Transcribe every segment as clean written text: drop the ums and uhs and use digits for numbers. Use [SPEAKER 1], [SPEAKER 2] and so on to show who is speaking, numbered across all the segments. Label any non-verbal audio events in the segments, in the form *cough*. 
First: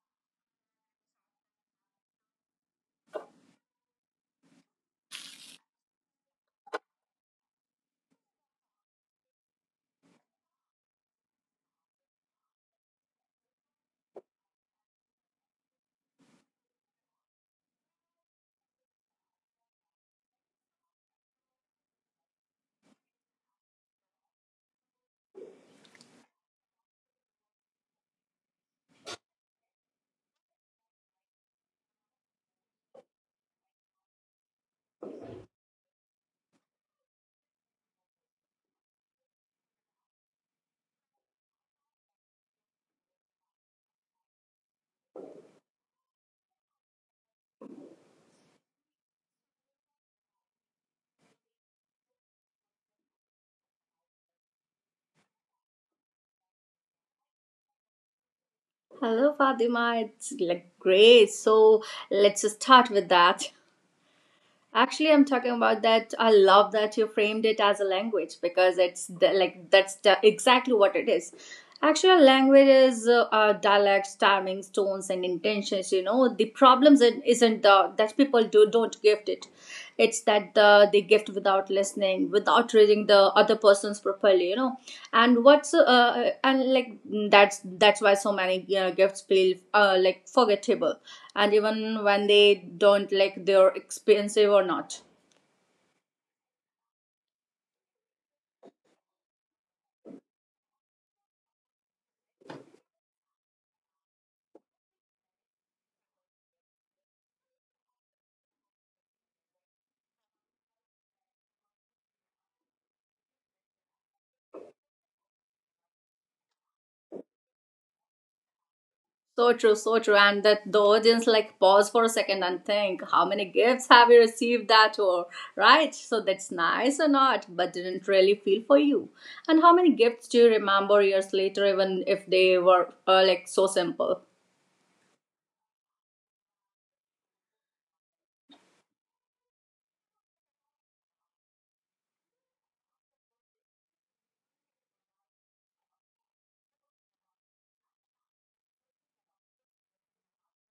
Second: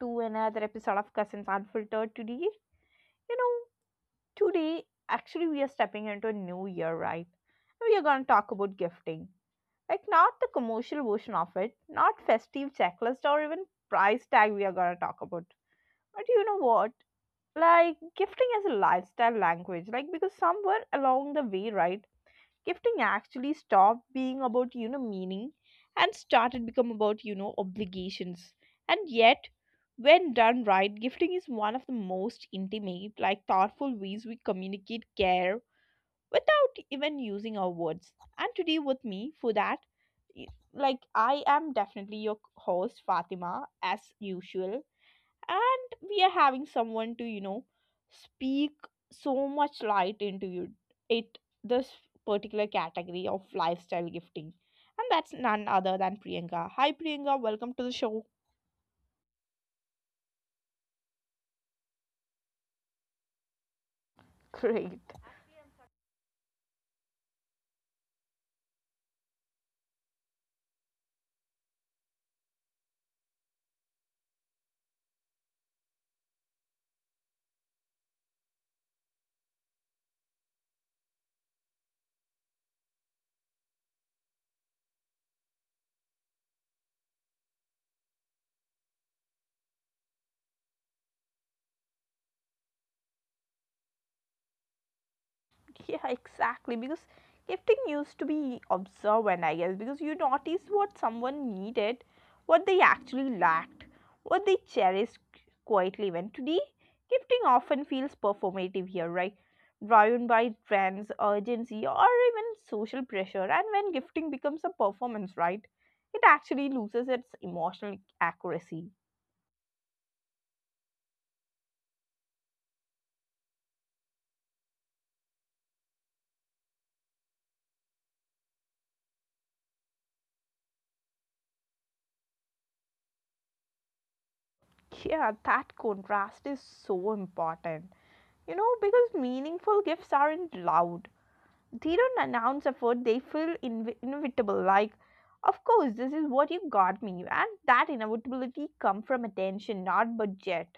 [SPEAKER 1] to another episode of Cousins Unfiltered. You know, today, actually we are stepping into a new year, right? And we are going to talk about gifting. Like, not the commercial version of it, not festive checklist or even price tag we are going to talk about. But you know what? Like, gifting is a lifestyle language. Like, because somewhere along the way, right? Gifting actually stopped being about meaning and started become about obligations, and yet when done right, gifting is one of the most intimate, like thoughtful ways we communicate care without even using our words. And today with me for that, like I am definitely your host Fatima as usual, and we are having someone to speak so much light into you it this particular category of lifestyle gifting, and that's none other than Priyanka. Hi Priyanka, welcome to the show.
[SPEAKER 2] Hello, Fatima. It's like great. So let's start with that.
[SPEAKER 1] *laughs* Great.
[SPEAKER 2] Actually, I'm talking about that. I love that you framed it as a language because it's the, like that's the, exactly what it is. Actually, language is dialects, timings, tones, and intentions. You know, the isn't the that people do don't gift it, it's that they gift without listening, without reading the other person's properly, you know. And what's and like that's why so many gifts feel like forgettable, and even when they don't, like they're expensive or not.
[SPEAKER 1] *laughs* Yeah, exactly. Because gifting used to be observant, I guess, because you notice what someone needed, what they actually lacked, what they cherished quietly. When today, gifting often feels performative here, right? Driven by trends, urgency, or even social pressure. And when gifting becomes a performance, right? It actually loses its emotional accuracy.
[SPEAKER 2] So true, so true. And that the audience, like, pause for a second and think, how many gifts have you received that, or right, so that's nice or not, but didn't really feel for you? And how many gifts do you remember years later, even if they were like so simple?
[SPEAKER 1] Yeah, that contrast is so important. You know, because meaningful gifts aren't loud, they don't announce effort, they feel inevitable, like of course this is what you got me, and that inevitability come from attention, not budget.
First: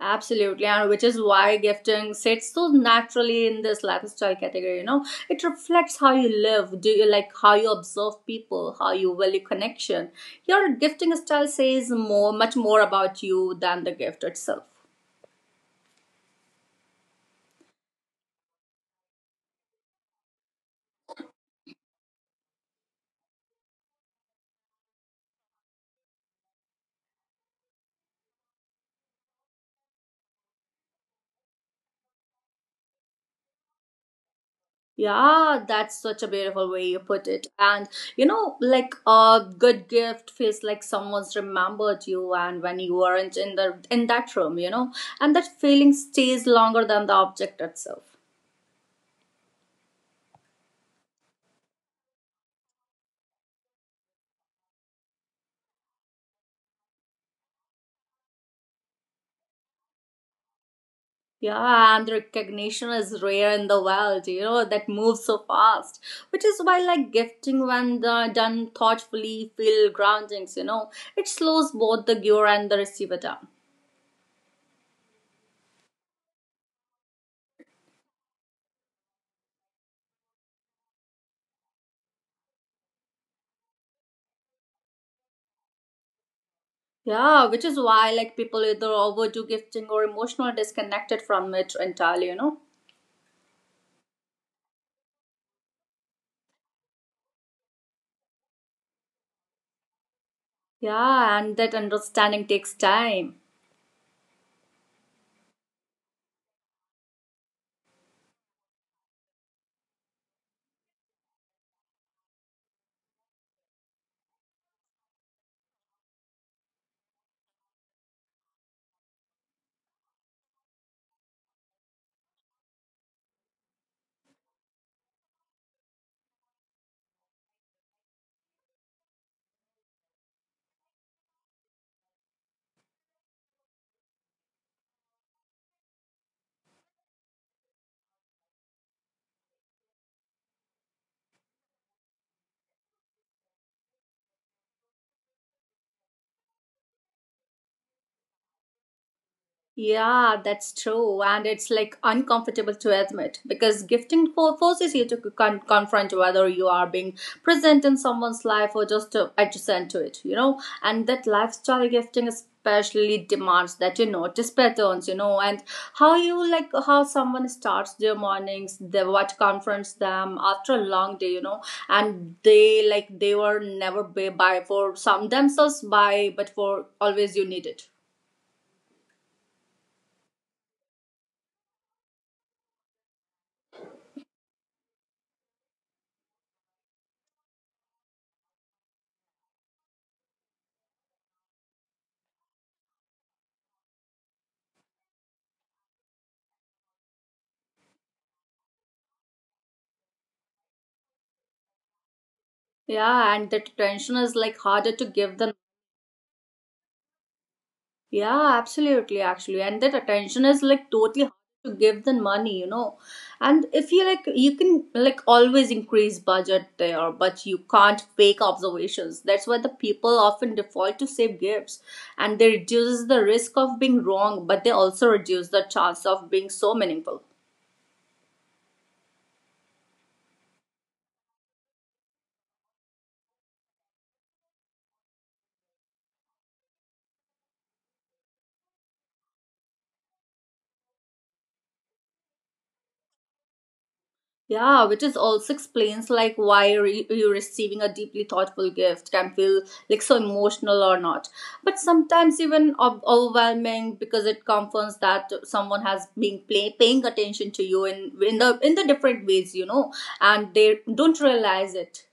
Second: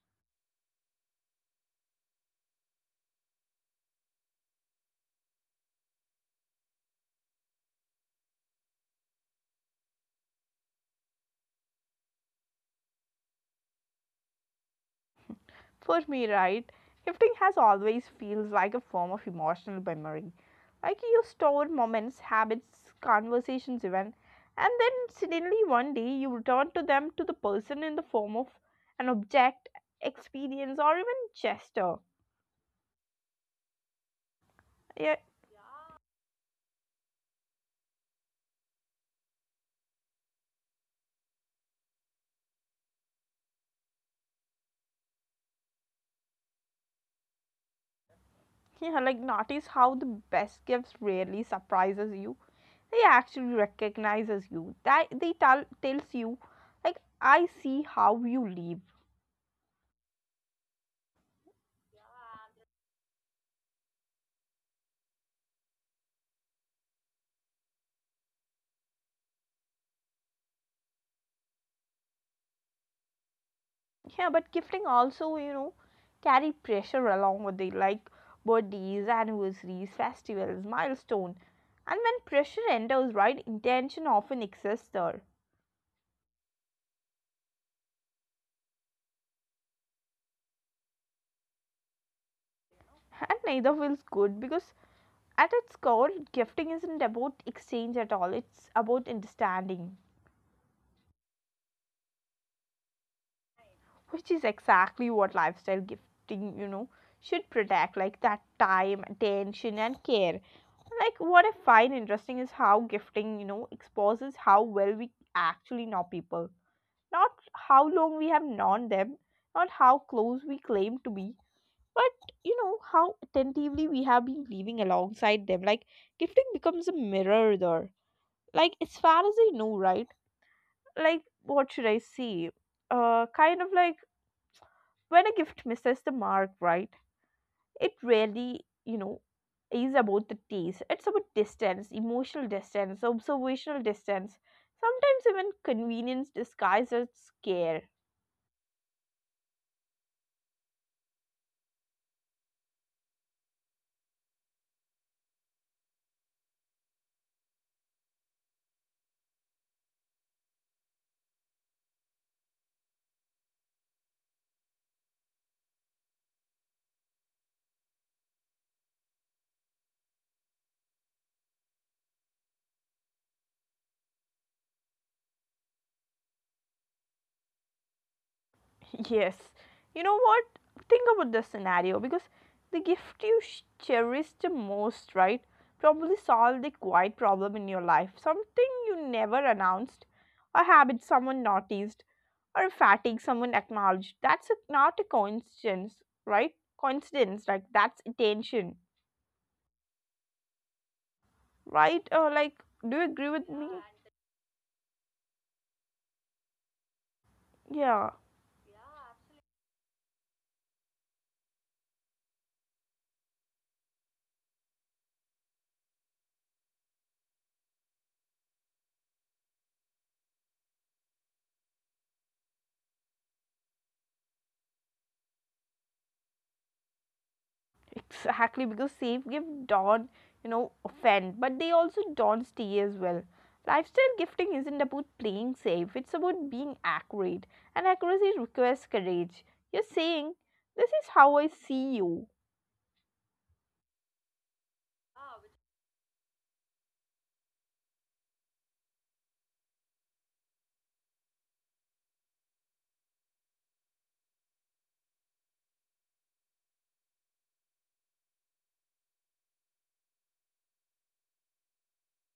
[SPEAKER 2] Absolutely, and which is why gifting sits so naturally in this lifestyle category. You know, it reflects how you live. Do you like how you observe people, how you value connection? Your gifting style says more, much more about you than the gift itself.
[SPEAKER 1] For me, right, gifting has always feels like a form of emotional memory, like you store moments, habits, conversations, even, and then suddenly one day you return to them to the person in the form of an object, experience, or even gesture. Yeah.
[SPEAKER 2] Yeah, that's such a beautiful way you put it. And you know, like a good gift feels like someone's remembered you, and when you weren't in that room, you know, and that feeling stays longer than the object itself.
[SPEAKER 1] Yeah, like notice how the best gifts rarely surprises you. They actually recognizes you. That they tell tells you, like I see how you live.
[SPEAKER 2] Yeah, and recognition is rare in the world, you know, that moves so fast. Which is why, like, gifting when done thoughtfully feel groundings, you know, it slows both the giver and the receiver down.
[SPEAKER 1] Yeah, but gifting also, you know, carry pressure along with it, like birthdays, anniversaries, festivals, milestone. And when pressure enters, right, intention often exists there.
[SPEAKER 2] Yeah, which is why, like, people either overdo gifting or emotional disconnected from it entirely, you know.
[SPEAKER 1] And neither feels good because at its core, gifting isn't about exchange at all. It's about understanding.
[SPEAKER 2] Yeah, and that understanding takes time.
[SPEAKER 1] Which is exactly what lifestyle gifting, you know, should protect, like that time, attention, and care. Like what I find interesting is how gifting, you know, exposes how well we actually know people. Not how long we have known them, not how close we claim to be, but, you know, how attentively we have been living alongside them. Like gifting becomes a mirror there. Like as far as I know, right, like what should I say, kind of like, when a gift misses the mark, right, it really, you know, is about the taste. It's about distance, emotional distance, observational distance, sometimes even convenience disguised as care. *laughs*
[SPEAKER 2] Yeah, that's true. And it's like uncomfortable to admit because gifting forces you to confront whether you are being present in someone's life or just adjacent to it, you know. And that lifestyle gifting especially demands that you notice patterns, you know, and how you like how someone starts their mornings, the what confronts them after a long day, you know, and they like they were never by, by for some themselves by, but for always you need it.
[SPEAKER 1] Yes, you know what? Think about the scenario because the gift you cherish the most, right, probably solved a quiet problem in your life, something you never announced, a habit someone noticed or fatigue someone acknowledged. That's a, not a coincidence, right? Coincidence, like that's attention, right? Or like, do you agree with
[SPEAKER 2] Yeah,
[SPEAKER 1] me?
[SPEAKER 2] and that attention is like harder to give than
[SPEAKER 1] Yeah,
[SPEAKER 2] yeah, absolutely, actually, and that attention is like totally harder to give than money, you know. And if you like, you can like always increase budget there, but you can't fake observations. That's why the people often default to save gifts, and they reduces the risk of being wrong, but they also reduce the chance of being so meaningful.
[SPEAKER 1] exactly. Because safe gift don't, you know, offend, but they also don't stay as well. Lifestyle gifting isn't about playing safe, it's about being accurate, and accuracy requires courage. You're saying, this is how I see you.
[SPEAKER 2] Yeah, which is also explains like why you receiving a deeply thoughtful gift can feel like so emotional or not. But sometimes even overwhelming because it confirms that someone has been paying attention to you in the different ways, you know, and they don't realize it.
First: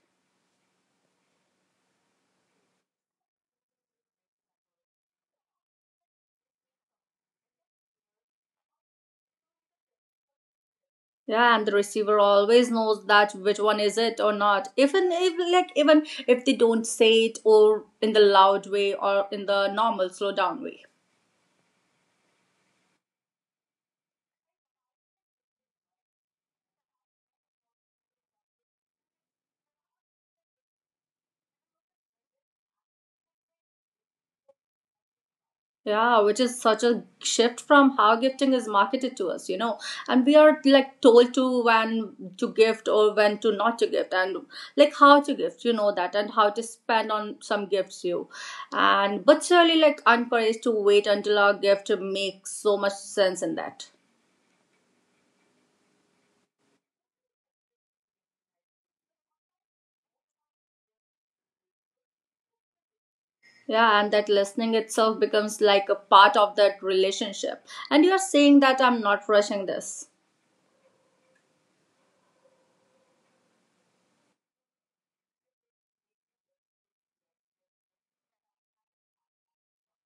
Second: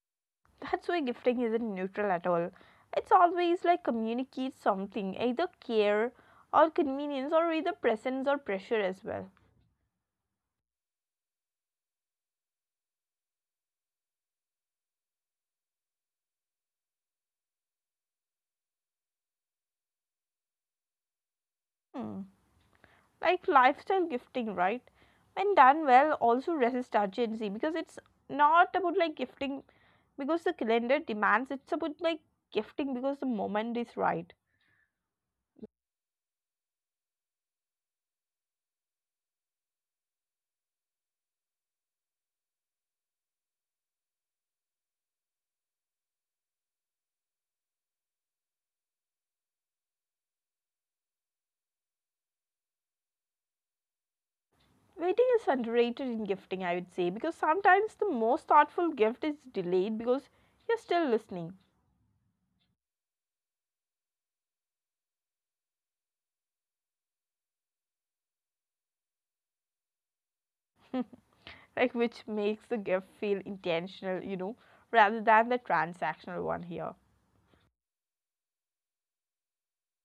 [SPEAKER 1] That's why gifting isn't neutral at all. It's always like communicates something, either care or convenience, or either presence or pressure as well.
[SPEAKER 2] Yeah, and the receiver always knows that which one is it or not. Even if like even if they don't say it, or in the loud way or in the normal slow down way.
[SPEAKER 1] Hmm. Like lifestyle gifting, right? When done well, also resists urgency because it's not about like gifting because the calendar demands, it's about like gifting because the moment is right.
[SPEAKER 2] Yeah, which is such a shift from how gifting is marketed to us, you know. And we are like told to when to gift or when to not to gift, and like how to gift, you know that, and how to spend on some gifts you. And but surely like encouraged to wait until our gift makes so much sense in that.
[SPEAKER 1] Waiting is underrated in gifting, I would say, because sometimes the most thoughtful gift is delayed because you're still listening.
[SPEAKER 2] Yeah, and that listening itself becomes like a part of that relationship. And you are saying that I'm not rushing this.
[SPEAKER 1] *laughs* Like, which makes the gift feel intentional, you know, rather than the transactional one here.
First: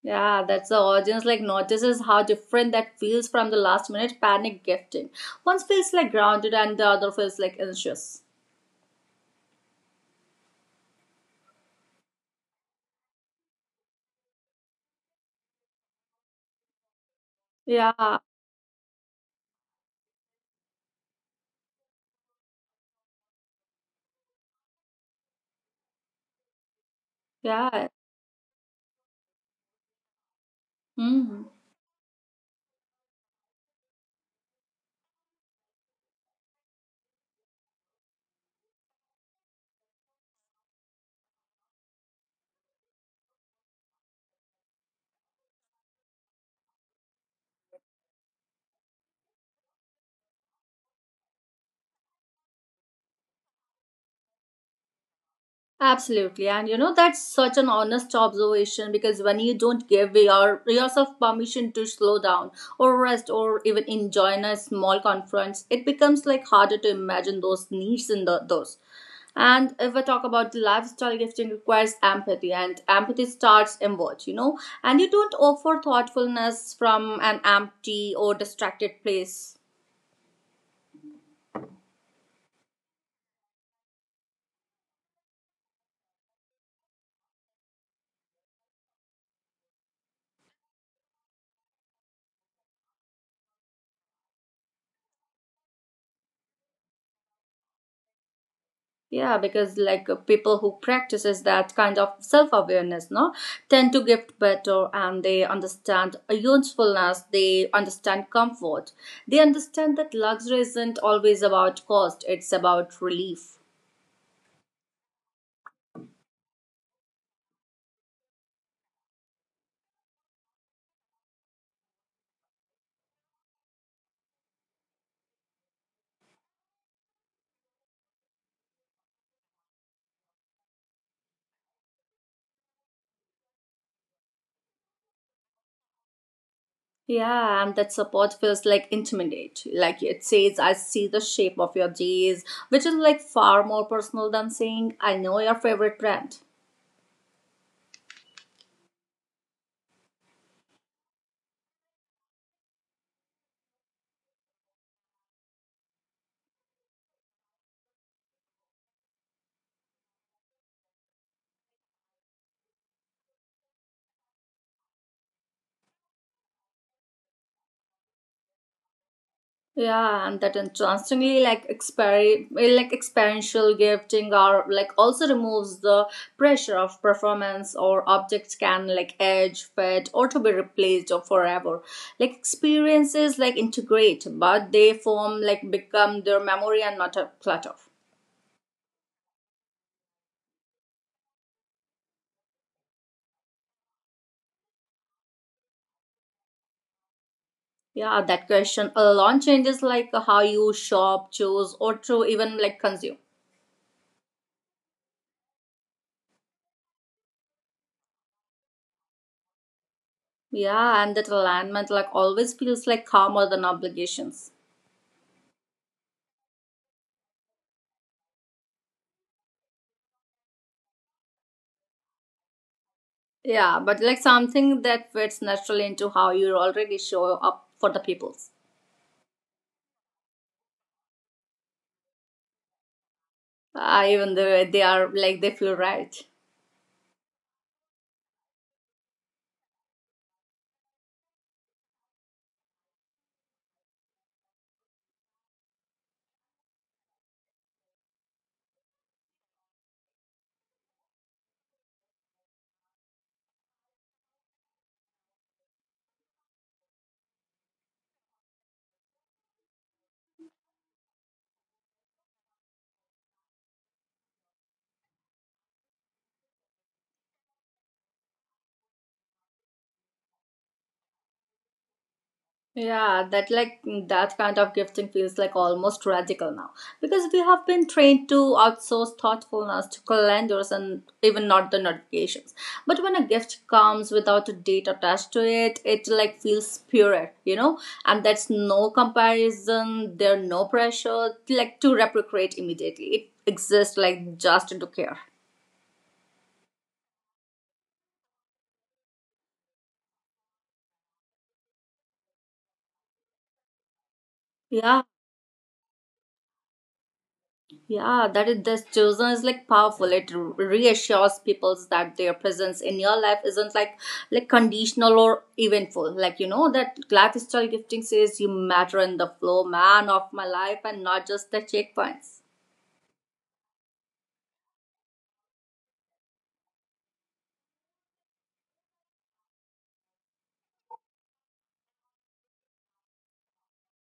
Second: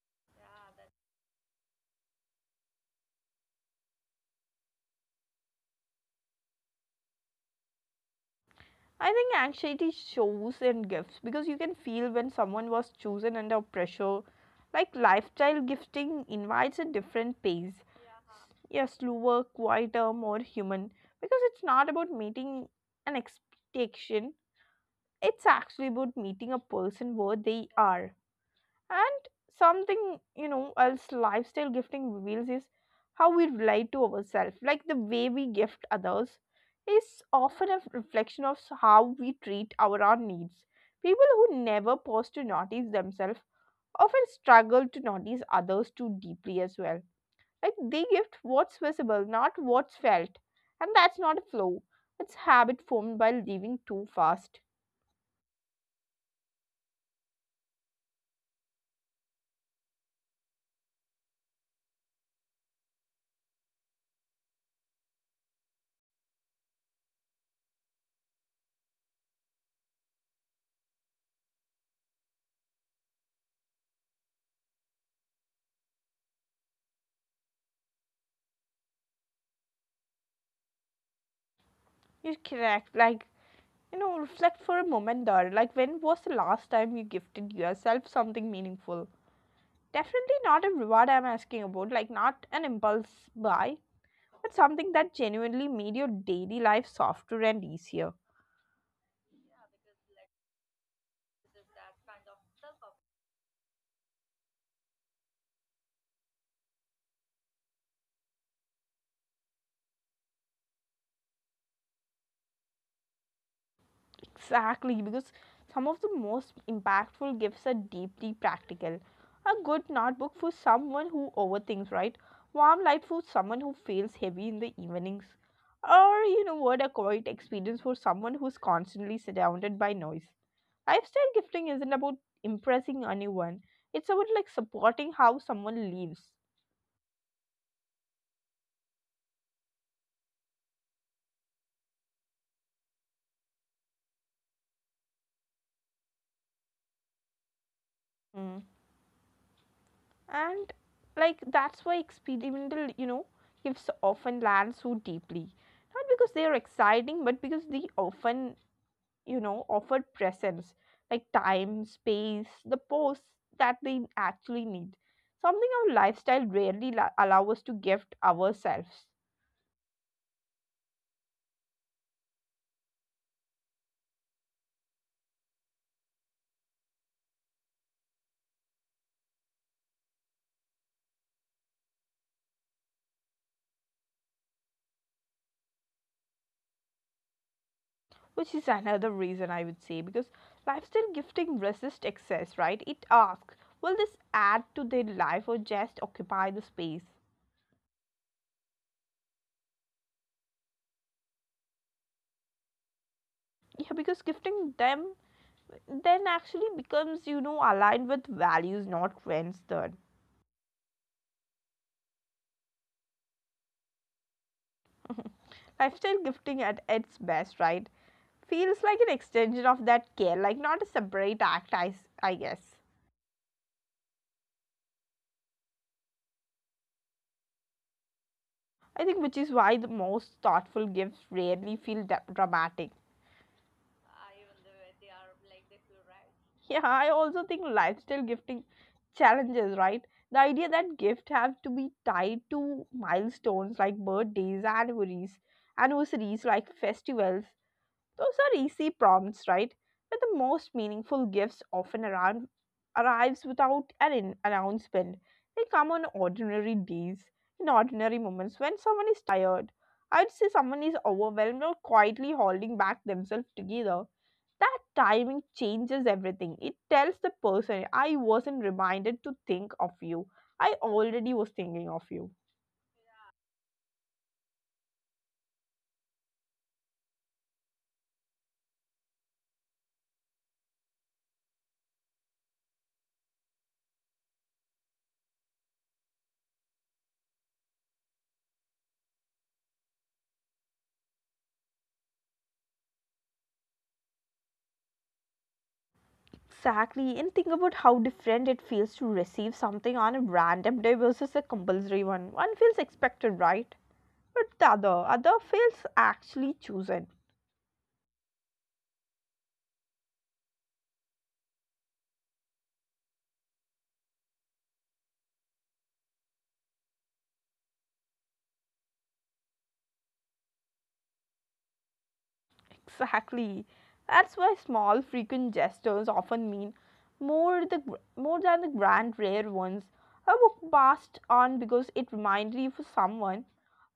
[SPEAKER 2] Yeah, that's the audience like notices how different that feels from the last minute panic gifting. One feels like grounded and the other feels like anxious.
[SPEAKER 1] I think anxiety shows in gifts because you can feel when someone was chosen under pressure. Like lifestyle gifting invites a different pace,
[SPEAKER 2] Yeah,
[SPEAKER 1] yeah, slower, quieter, more human, because it's not about meeting an expectation, it's actually about meeting a person where they
[SPEAKER 2] yeah.
[SPEAKER 1] are. And something, you know, else
[SPEAKER 2] Hmm.
[SPEAKER 1] lifestyle gifting reveals is how we relate to ourselves. Like the way we gift others is often a reflection of how we treat our own needs. People who never pause to notice themselves often struggle to notice others too deeply as well. Like they gift what's visible, not what's felt. And that's not a flow, it's habit formed by living too fast.
[SPEAKER 2] Absolutely. And you know, that's such an honest observation because when you don't give your, yourself permission to slow down or rest or even enjoy a small conference, it becomes like harder to imagine those needs in the, those. And if I talk about the lifestyle gifting requires empathy and empathy starts inward, you know, and you don't offer thoughtfulness from an empty or distracted place.
[SPEAKER 1] You're correct, like, you know, reflect for a moment, there. Like, when was the last time you gifted yourself something meaningful? Definitely not a reward I'm asking about, like, not an impulse buy, but something that genuinely made your daily life softer and easier.
[SPEAKER 2] Yeah, because like people who practices that kind of self-awareness, no, tend to gift better, and they understand a usefulness, they understand comfort. They understand that luxury isn't always about cost, it's about relief.
[SPEAKER 1] Exactly, because some of the most impactful gifts are deeply practical. A good notebook for someone who overthinks, right? Warm light for someone who feels heavy in the evenings, or you know what, a quiet experience for someone who's constantly surrounded by noise. Lifestyle gifting isn't about impressing anyone. It's about like supporting how someone lives.
[SPEAKER 2] Yeah, and that support feels like intimidate. Like it says, I see the shape of your days, which is like far more personal than saying, I know your favorite brand.
[SPEAKER 1] Mm. And like that's why experimental, you know, gifts often land so deeply. Not because they are exciting, but because they often, you know, offer presence, like time, space, the pose that they actually need. Something our lifestyle rarely allow us to gift ourselves.
[SPEAKER 2] Yeah, and that interestingly, like like experiential gifting, or like also removes the pressure of performance, or objects can like age, fade, or to be replaced or forever. Like experiences, like integrate, but they form like become their memory and not a clutter.
[SPEAKER 1] Which is another reason I would say, because lifestyle gifting resists excess, right? It asks, will this add to their life or just occupy the space?
[SPEAKER 2] Yeah, that question alone changes like how you shop, choose, or to even like consume.
[SPEAKER 1] Yeah, because gifting them then actually becomes, you know, aligned with values, not trends. Then
[SPEAKER 2] Yeah, and that alignment like always feels like calmer than obligations.
[SPEAKER 1] *laughs* lifestyle gifting at its best, right, feels like an extension of that care, like not a separate act. I guess.
[SPEAKER 2] Yeah, but like something that fits naturally into how you already show up for the peoples.
[SPEAKER 1] I think which is why the most thoughtful gifts rarely feel dramatic.
[SPEAKER 2] Even though they are like they feel right.
[SPEAKER 1] *laughs* Yeah, I also think lifestyle gifting challenges, right? The idea that gift have to be tied to milestones like birthdays, anniversaries, like festivals. Those are easy prompts, right? But the most meaningful gifts often around arrives without an announcement. They come on ordinary days, in ordinary moments when someone is tired. I'd say someone is overwhelmed or quietly holding back themselves together. That timing changes everything. It tells the person, I wasn't reminded to think of you. I already was thinking of you.
[SPEAKER 2] Yeah, that like that kind of gifting feels like almost radical now because we have been trained to outsource thoughtfulness to calendars and even not the notifications. But when a gift comes without a date attached to it, it like feels spirit, you know, and that's no comparison. There no pressure like to reciprocate immediately. It exists like just to care.
[SPEAKER 1] Exactly, and think about how different it feels to receive something on a random day versus a compulsory one. One feels expected, right? But the
[SPEAKER 2] Yeah.
[SPEAKER 1] other, feels actually chosen.
[SPEAKER 2] Yeah, that is this chosen is like powerful. It reassures people that their presence in your life isn't like conditional or eventful. Like you know that lifestyle gifting says you matter in the flow, man of my life, and not just the checkpoints.
[SPEAKER 1] Exactly. That's why small, frequent gestures often mean more than the grand, rare ones. I walked past on because it reminded you for someone.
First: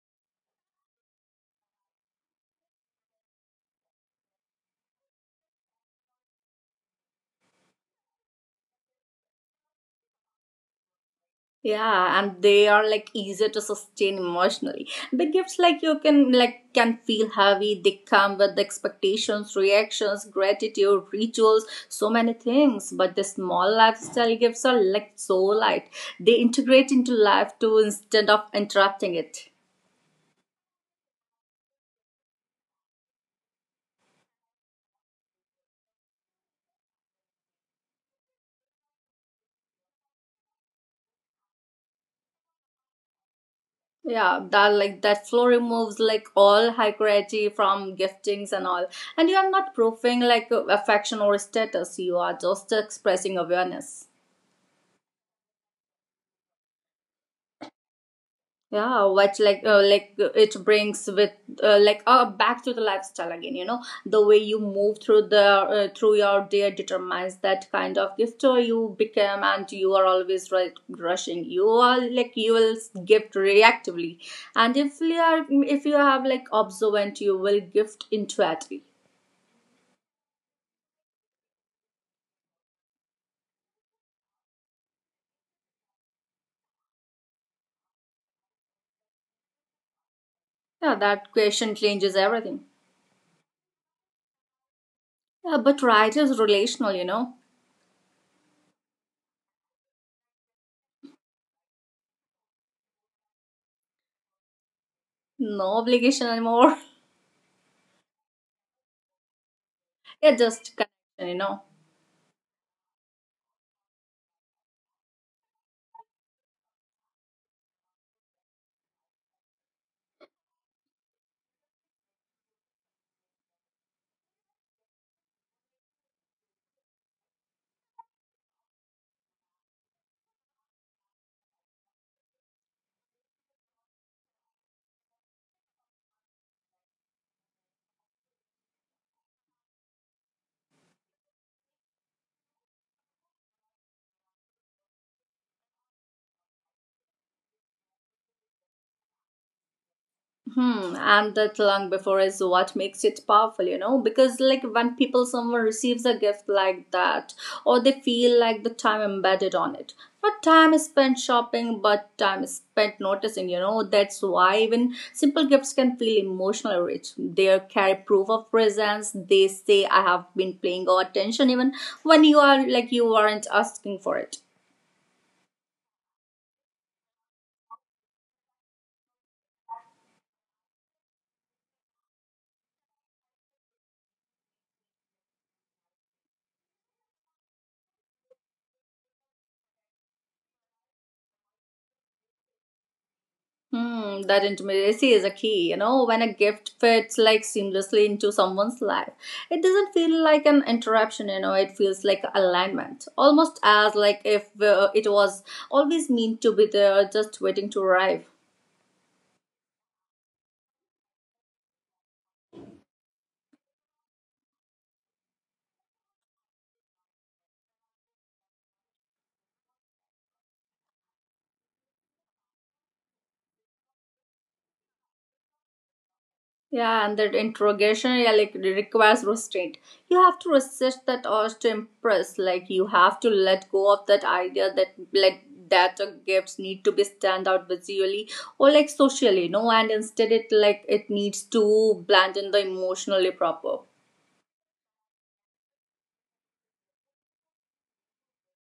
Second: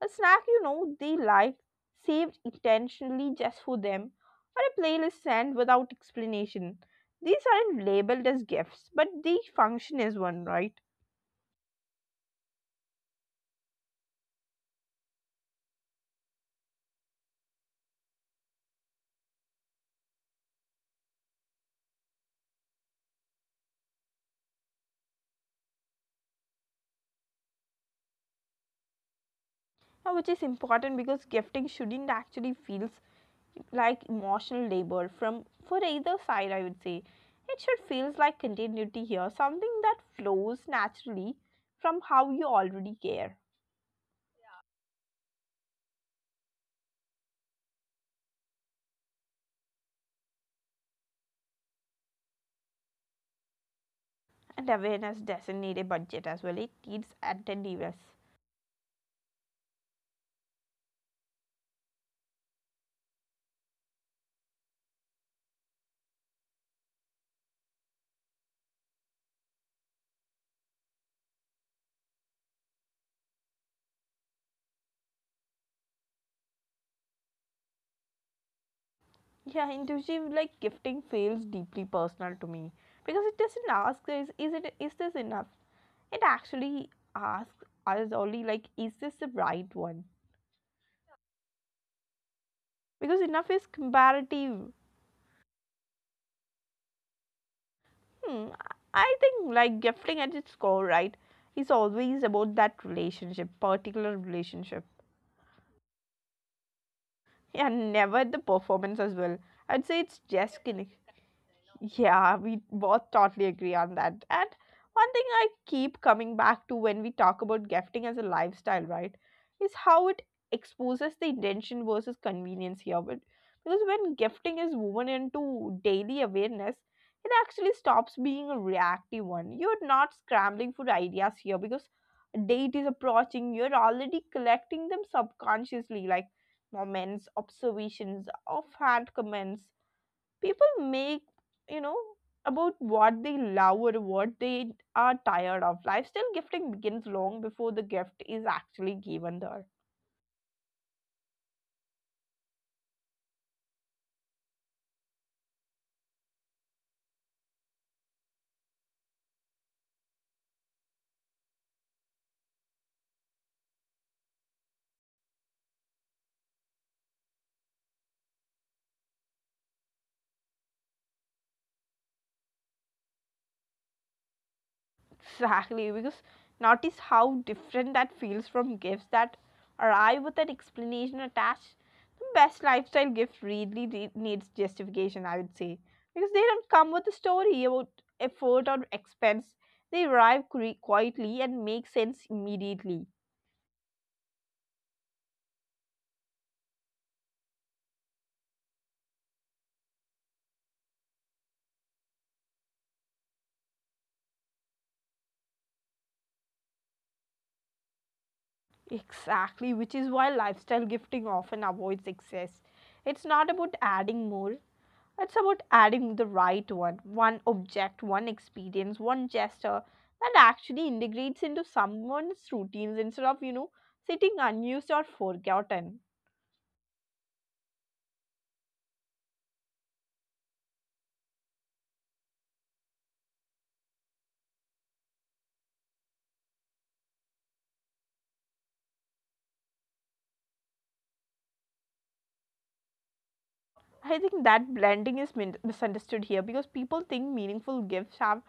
[SPEAKER 1] A snack you know they like, saved intentionally just for them, or a playlist sent without explanation. These aren't labeled as gifts, but they function as one, right?
[SPEAKER 2] Yeah, and they are like easier to sustain emotionally. The gifts like you can feel heavy, they come with expectations, reactions, gratitude, rituals, so many things, but the small lifestyle gifts are like so light, they integrate into life too instead of interrupting it.
[SPEAKER 1] Now, which is important because gifting shouldn't actually feel like emotional labor from for either side, I would say. It should feels like continuity here, something that flows naturally from how you already care.
[SPEAKER 2] Yeah, that like that flow removes like all hierarchy from giftings and all, and you are not proving like affection or status, you are just expressing awareness.
[SPEAKER 1] And awareness doesn't need a budget as well, it needs attentiveness.
[SPEAKER 2] Yeah, what's like it brings with back to the lifestyle again. You know, the way you move through the through your day determines that kind of gift so you become, and you are always right rushing. You are like you will gift reactively, and if you are if you have like observant, you will gift intuitively.
[SPEAKER 1] Yeah, intuitive like gifting feels deeply personal to me, because it doesn't ask, is this enough. It actually asks us only like, is this the right one?
[SPEAKER 2] Yeah, that question changes everything.
[SPEAKER 1] Because enough is comparative.
[SPEAKER 2] Yeah, but right is relational. You know,
[SPEAKER 1] Hmm, I think like gifting at its core, right, is always about that relationship, particular relationship,
[SPEAKER 2] no obligation anymore.
[SPEAKER 1] and never the performance as well. I'd say
[SPEAKER 2] *laughs* yeah,
[SPEAKER 1] it's
[SPEAKER 2] just
[SPEAKER 1] just connect.
[SPEAKER 2] connection. You know.
[SPEAKER 1] Yeah, we both totally agree on that. And one thing I keep coming back to when we talk about gifting as a lifestyle, right, is how it exposes the intention versus convenience here. But because when gifting is woven into daily awareness, it actually stops being a reactive one. You're not scrambling for ideas here because a date is approaching, you're already collecting them subconsciously, like moments, observations, offhand comments people make, you know, about what they love or what they are tired of. Lifestyle gifting begins long before the gift is actually given there.
[SPEAKER 2] Hmm, and that long before is what makes it powerful, you know, because like when people someone receives a gift like that, or they feel like the time embedded on it. Not time is spent shopping, but time is spent noticing, you know. That's why even simple gifts can feel emotionally rich. They carry proof of presence. They say I have been paying attention even when you are like you aren't asking for it.
[SPEAKER 1] Exactly, because notice how different that feels from gifts that arrive with an explanation attached. The best lifestyle gift really needs justification, I would say, because they don't come with a story about effort or expense. They arrive quietly and make sense immediately.
[SPEAKER 2] Hmm, that intimacy is a key. You know, when a gift fits like seamlessly into someone's life, it doesn't feel like an interruption. You know, it feels like alignment, almost as like if it was always meant to be there, just waiting to arrive.
[SPEAKER 1] Exactly, which is why lifestyle gifting often avoids excess. It's not about adding more, it's about adding the right one, one object, one experience, one gesture that actually integrates into someone's routines instead of, you know, sitting unused or forgotten.
[SPEAKER 2] Yeah, and that interrogation, yeah, like requires restraint. You have to resist that urge to impress. Like you have to let go of that idea that like that your gifts need to be stand out visually or like socially, no, and instead it like it needs to blend in the emotionally proper.
[SPEAKER 1] I think that blending is misunderstood here because people think meaningful gifts have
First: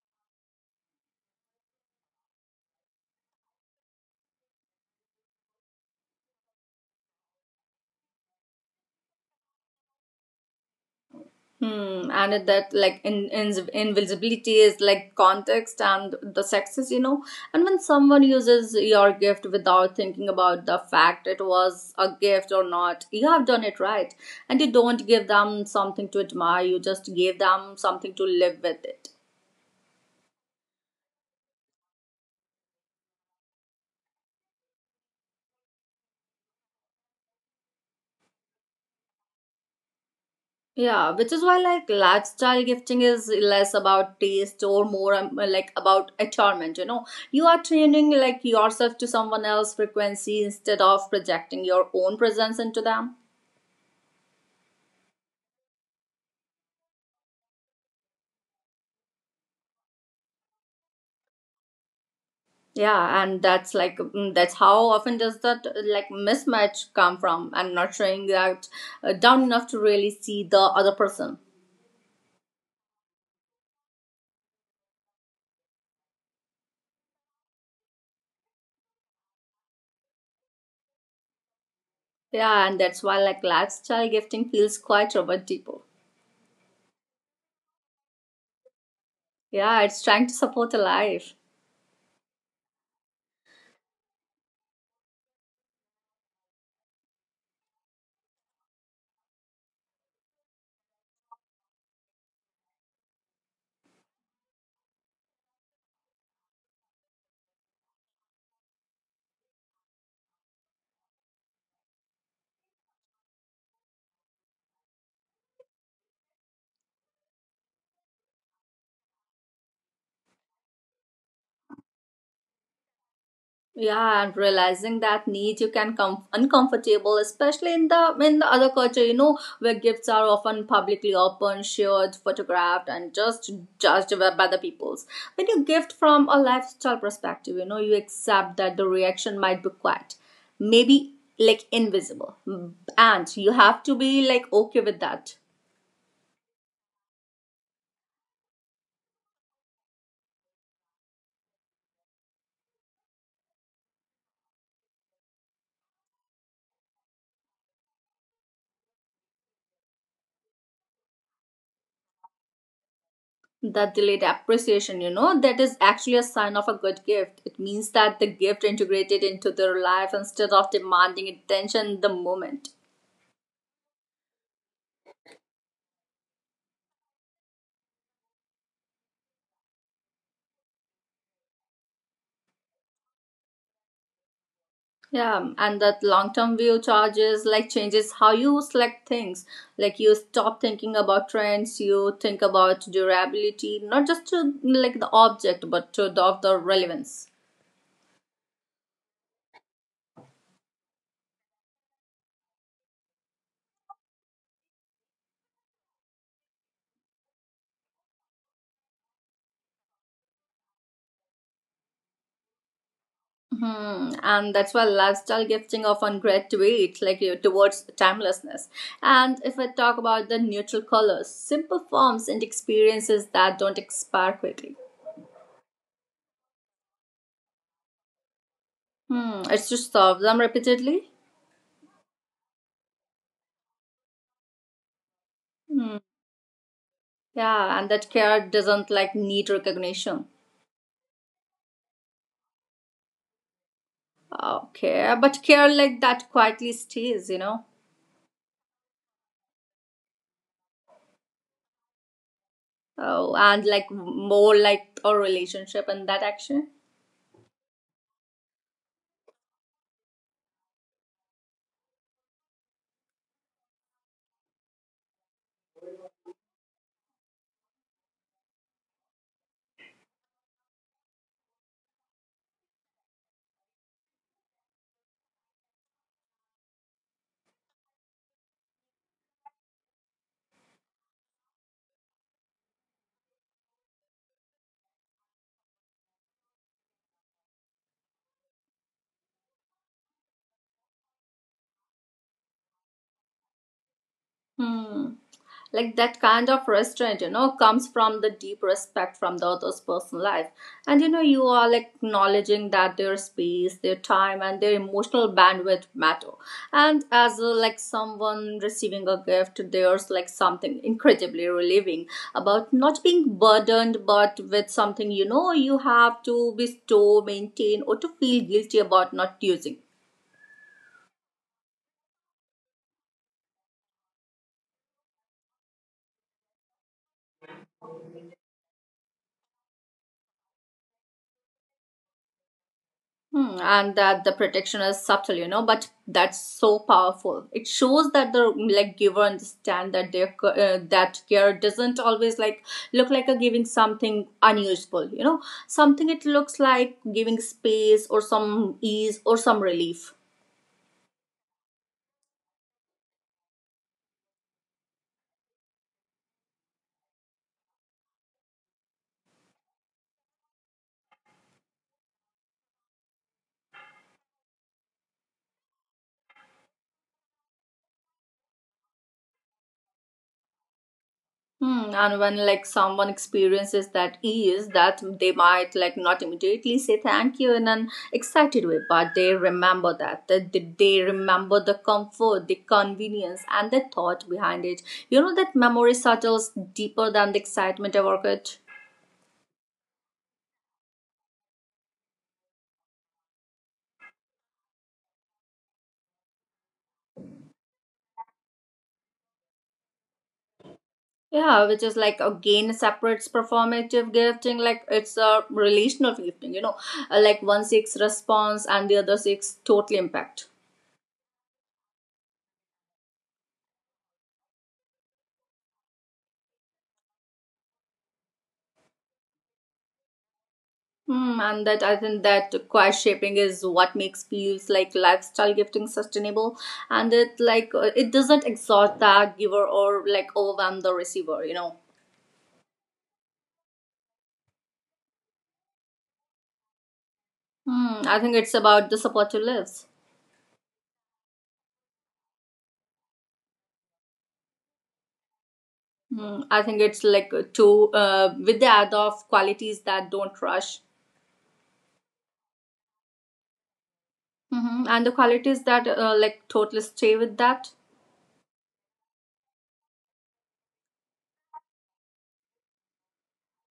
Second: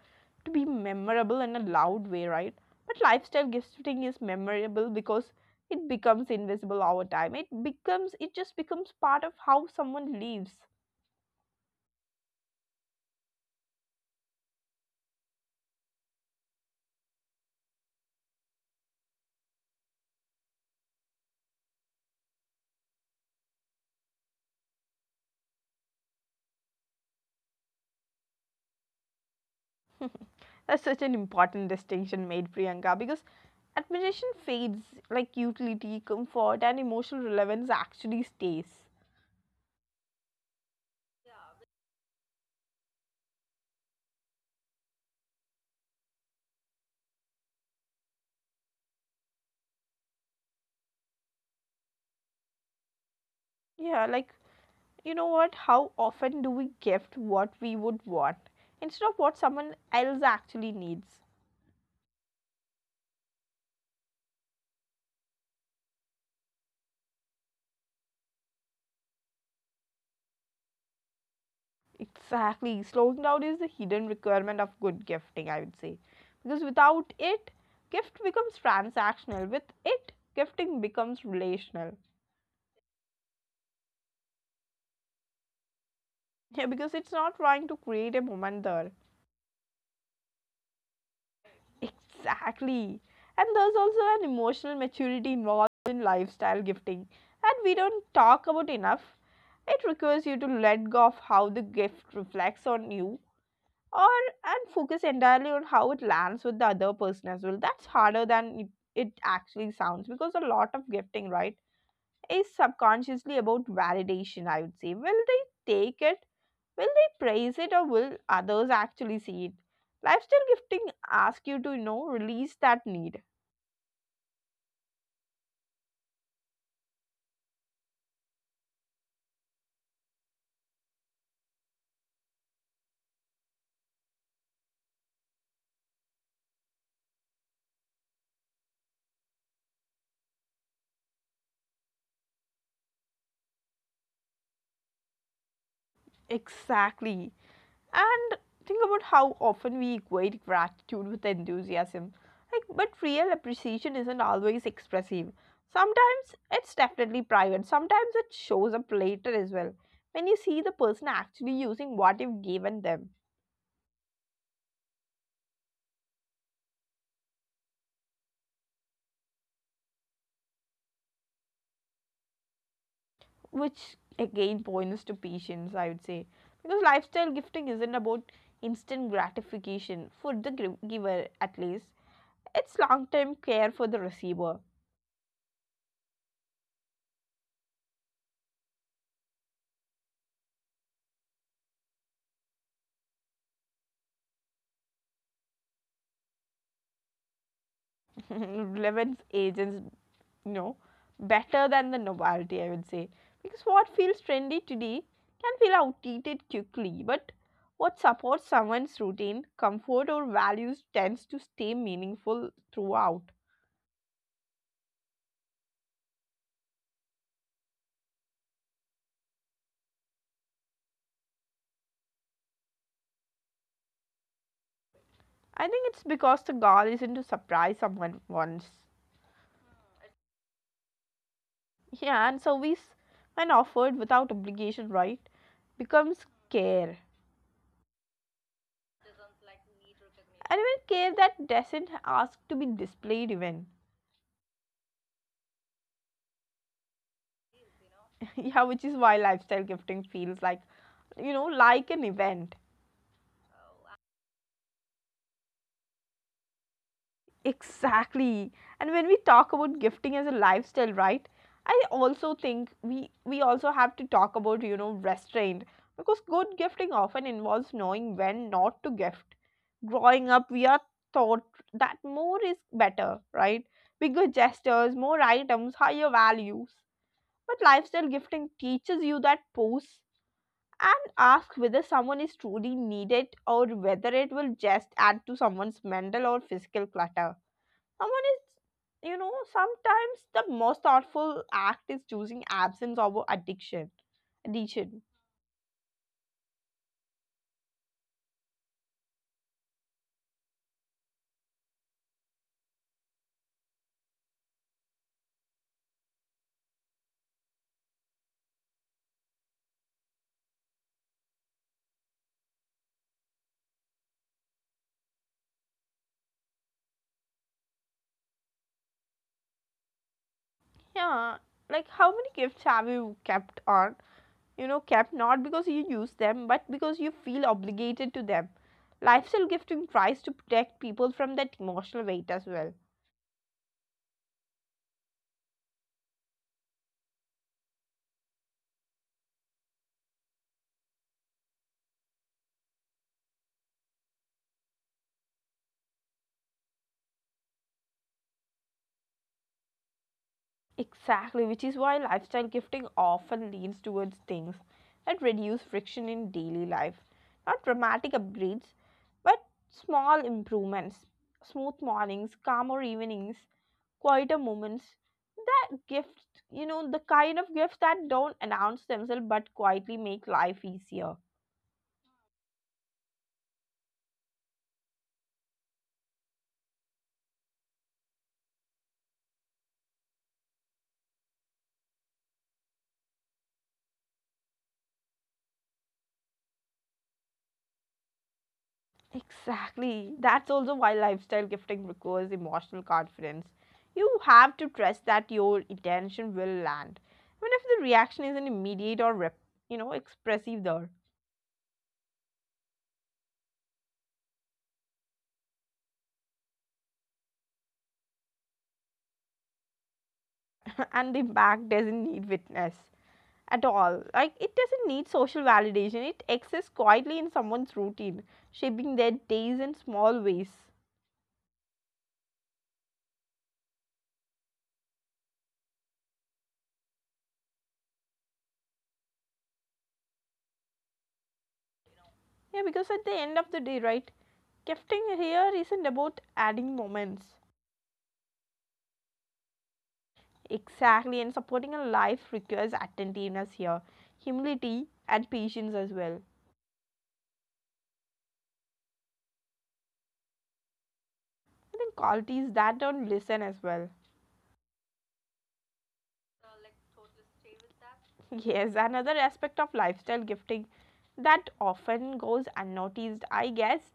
[SPEAKER 1] to be memorable in a loud way, right? But lifestyle gifting is memorable because it becomes invisible over time. It just becomes part of how someone lives.
[SPEAKER 2] Hmm, and it, that like invisibility is like context and the sexes, you know. And when someone uses your gift without thinking about the fact it was a gift or not, you have done it right. And you don't give them something to admire, you just gave them something to live with it.
[SPEAKER 1] That's such an important distinction made, Priyanka, because admiration fades, like utility, comfort, and emotional relevance actually stays.
[SPEAKER 2] Yeah, which is why like lifestyle gifting is less about taste or more like about attunement. You know, you are training like yourself to someone else's frequency instead of projecting your own presence into them.
[SPEAKER 1] Yeah, like you know what? How often do we gift what we would want instead of what someone else actually needs?
[SPEAKER 2] Yeah, and that's like mm, that's how often does that like mismatch come from, and not showing that down enough to really see the other person.
[SPEAKER 1] Exactly. Slowing down is the hidden requirement of good gifting, I would say. Because without it, gift becomes transactional. With it, gifting becomes relational.
[SPEAKER 2] Yeah, and that's why like lifestyle gifting feels quite romantic.
[SPEAKER 1] Yeah, because it's not trying to create a moment there.
[SPEAKER 2] Yeah, it's trying to support a life.
[SPEAKER 1] Exactly. And there's also an emotional maturity involved in lifestyle gifting that we don't talk about enough. It requires you to let go of how the gift reflects on you or and focus entirely on how it lands with the other person as well. That's harder than it actually sounds, because a lot of gifting, right, is subconsciously about validation, I would say. Will they take it? Will they praise it, or will others actually see it? Lifestyle gifting asks you to, release that need.
[SPEAKER 2] Yeah, and realizing that needs you can come uncomfortable, especially in the other culture, you know, where gifts are often publicly open, shared, photographed, and just judged by the peoples. When you gift from a lifestyle perspective, you accept that the reaction might be quiet, maybe invisible, and you have to be okay with that.
[SPEAKER 1] Exactly. And think about how often we equate gratitude with enthusiasm. Like, but real appreciation isn't always expressive. Sometimes it's definitely private, sometimes it shows up later as well. When you see the person actually using what you've given them,
[SPEAKER 2] That delayed appreciation, that is actually a sign of a good gift. It means that the gift integrated into their life instead of demanding attention in the moment.
[SPEAKER 1] which again points to patience, I would say. Because lifestyle gifting isn't about instant gratification for the giver, at least. It's long term care for the receiver.
[SPEAKER 2] Yeah, and that long term view charges like changes how you select things. Like you stop thinking about trends, you think about durability, not just to like the object, but to the, of the relevance.
[SPEAKER 1] *laughs* Relevance agents, you know, better than the novelty, I would say. Because what feels trendy today can feel outdated quickly, but what supports someone's routine, comfort, or values tends to stay meaningful throughout.
[SPEAKER 2] Hmm, and that's why lifestyle gifting often graduates like towards timelessness. And if I talk about the neutral colors, simple forms and experiences that don't expire quickly.
[SPEAKER 1] I think it's because the goal isn't to surprise someone once.
[SPEAKER 2] Hmm, it's to solve them repeatedly.
[SPEAKER 1] Yeah, and service, when offered without obligation, right,
[SPEAKER 2] Hmm,
[SPEAKER 1] becomes care.
[SPEAKER 2] yeah, and that care doesn't like need recognition.
[SPEAKER 1] And even care that doesn't ask to be displayed, even.
[SPEAKER 2] Okay, but care like that quietly stays,
[SPEAKER 1] *laughs* Yeah, which is why lifestyle gifting feels like, you know, like an event.
[SPEAKER 2] Oh, and like more like a relationship and that action.
[SPEAKER 1] Exactly. And when we talk about gifting as a lifestyle, right, I also think we also have to talk about, you know, restraint. Because good gifting often involves knowing when not to gift. Growing up, we are taught that more is better, right? Bigger gestures, more items, higher values. But lifestyle gifting teaches you that pause and ask whether someone is truly needed or whether it will just add to someone's mental or physical clutter. Someone is, you know, Sometimes the most thoughtful act is choosing absence over addiction.
[SPEAKER 2] Hmm. Like that kind of restraint comes from the deep respect from the other's personal life, and you are like acknowledging that their space, their time and their emotional bandwidth matter. And as like someone receiving a gift, there's like something incredibly relieving about not being burdened but with something you have to bestow maintain or to feel guilty about not using.
[SPEAKER 1] Yeah. Like, how many gifts have you kept on? You know, kept not because you use them, but because you feel obligated to them. Lifestyle gifting tries to protect people from that emotional weight as well.
[SPEAKER 2] Hmm, and that the protection is subtle, but that's so powerful. It shows that the like giver understand that their that care doesn't always like look like a giving something unusual, something it looks like giving space or some ease or some relief.
[SPEAKER 1] Exactly, which is why lifestyle gifting often leans towards things that reduce friction in daily life. Not dramatic upgrades, but small improvements, smooth mornings, calmer evenings, quieter moments. That gift, you know, the kind of gifts that don't announce themselves but quietly make life easier.
[SPEAKER 2] Hmm, and when like someone experiences that ease, that they might like not immediately say thank you in an excited way, but they remember that, that they remember the comfort, the convenience, and the thought behind it. You know that memory settles deeper than the excitement about it.
[SPEAKER 1] Exactly. That's also why lifestyle gifting requires emotional confidence. You have to trust that your intention will land. Even if the reaction isn't immediate or rep, you know, expressive there.
[SPEAKER 2] Yeah, which is like again separates performative gifting, like it's a relational gifting. Like one seeks response and the other seeks total impact.
[SPEAKER 1] *laughs* And the impact doesn't need witness at all. Like, it doesn't need social validation. It exists quietly in someone's routine, shaping their days in small ways.
[SPEAKER 2] Hmm, and that I think that quiet shaping is what makes feels like lifestyle gifting sustainable, and it it doesn't exhaust the giver or like overwhelm the receiver.
[SPEAKER 1] Yeah, because at the end of the day, right, gifting here isn't about adding moments.
[SPEAKER 2] Hmm, I think it's about the supportive lives.
[SPEAKER 1] Exactly, and supporting a life requires attentiveness here, humility, and patience as well.
[SPEAKER 2] Hmm, I think it's like to with the add of qualities that don't rush,
[SPEAKER 1] I think qualities that don't listen as well. *laughs*
[SPEAKER 2] hmm and the qualities that like totally stay with that.
[SPEAKER 1] Yes, another aspect of lifestyle gifting that often goes unnoticed, I guess.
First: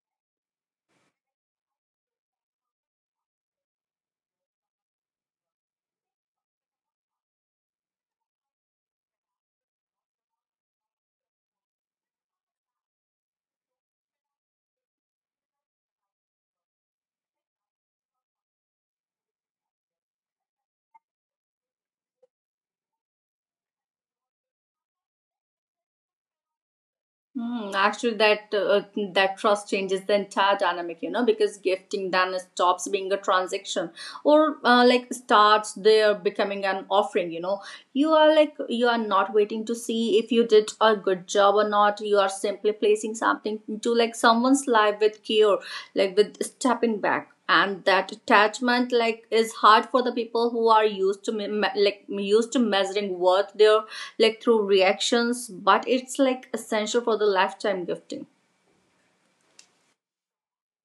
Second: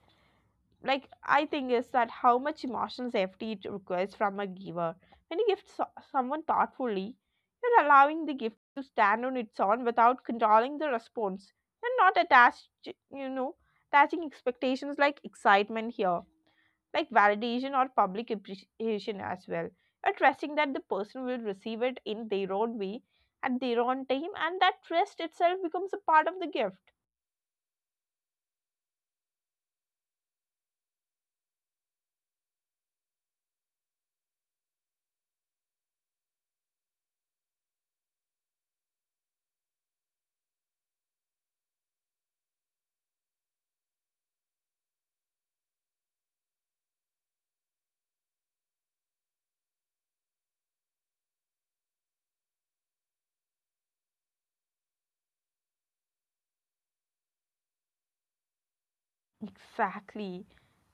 [SPEAKER 1] Like, I think is that how much emotional safety it requires from a giver. When you gift someone thoughtfully, you're allowing the gift to stand on its own without controlling the response and not attached, you know, attaching expectations like excitement here, like validation or public appreciation as well. You're trusting that the person will receive it in their own way at their own time, and that trust itself becomes a part of the gift.
[SPEAKER 2] Hmm, actually, that trust changes the entire dynamic. Because gifting then stops being a transaction or like starts there becoming an offering. You are like you are not waiting to see if you did a good job or not, you are simply placing something into like someone's life with care, like with stepping back, and that attachment like is hard for the people who are used to like used to measuring worth their like through reactions, but it's like essential for the lifetime gifting.
[SPEAKER 1] Exactly.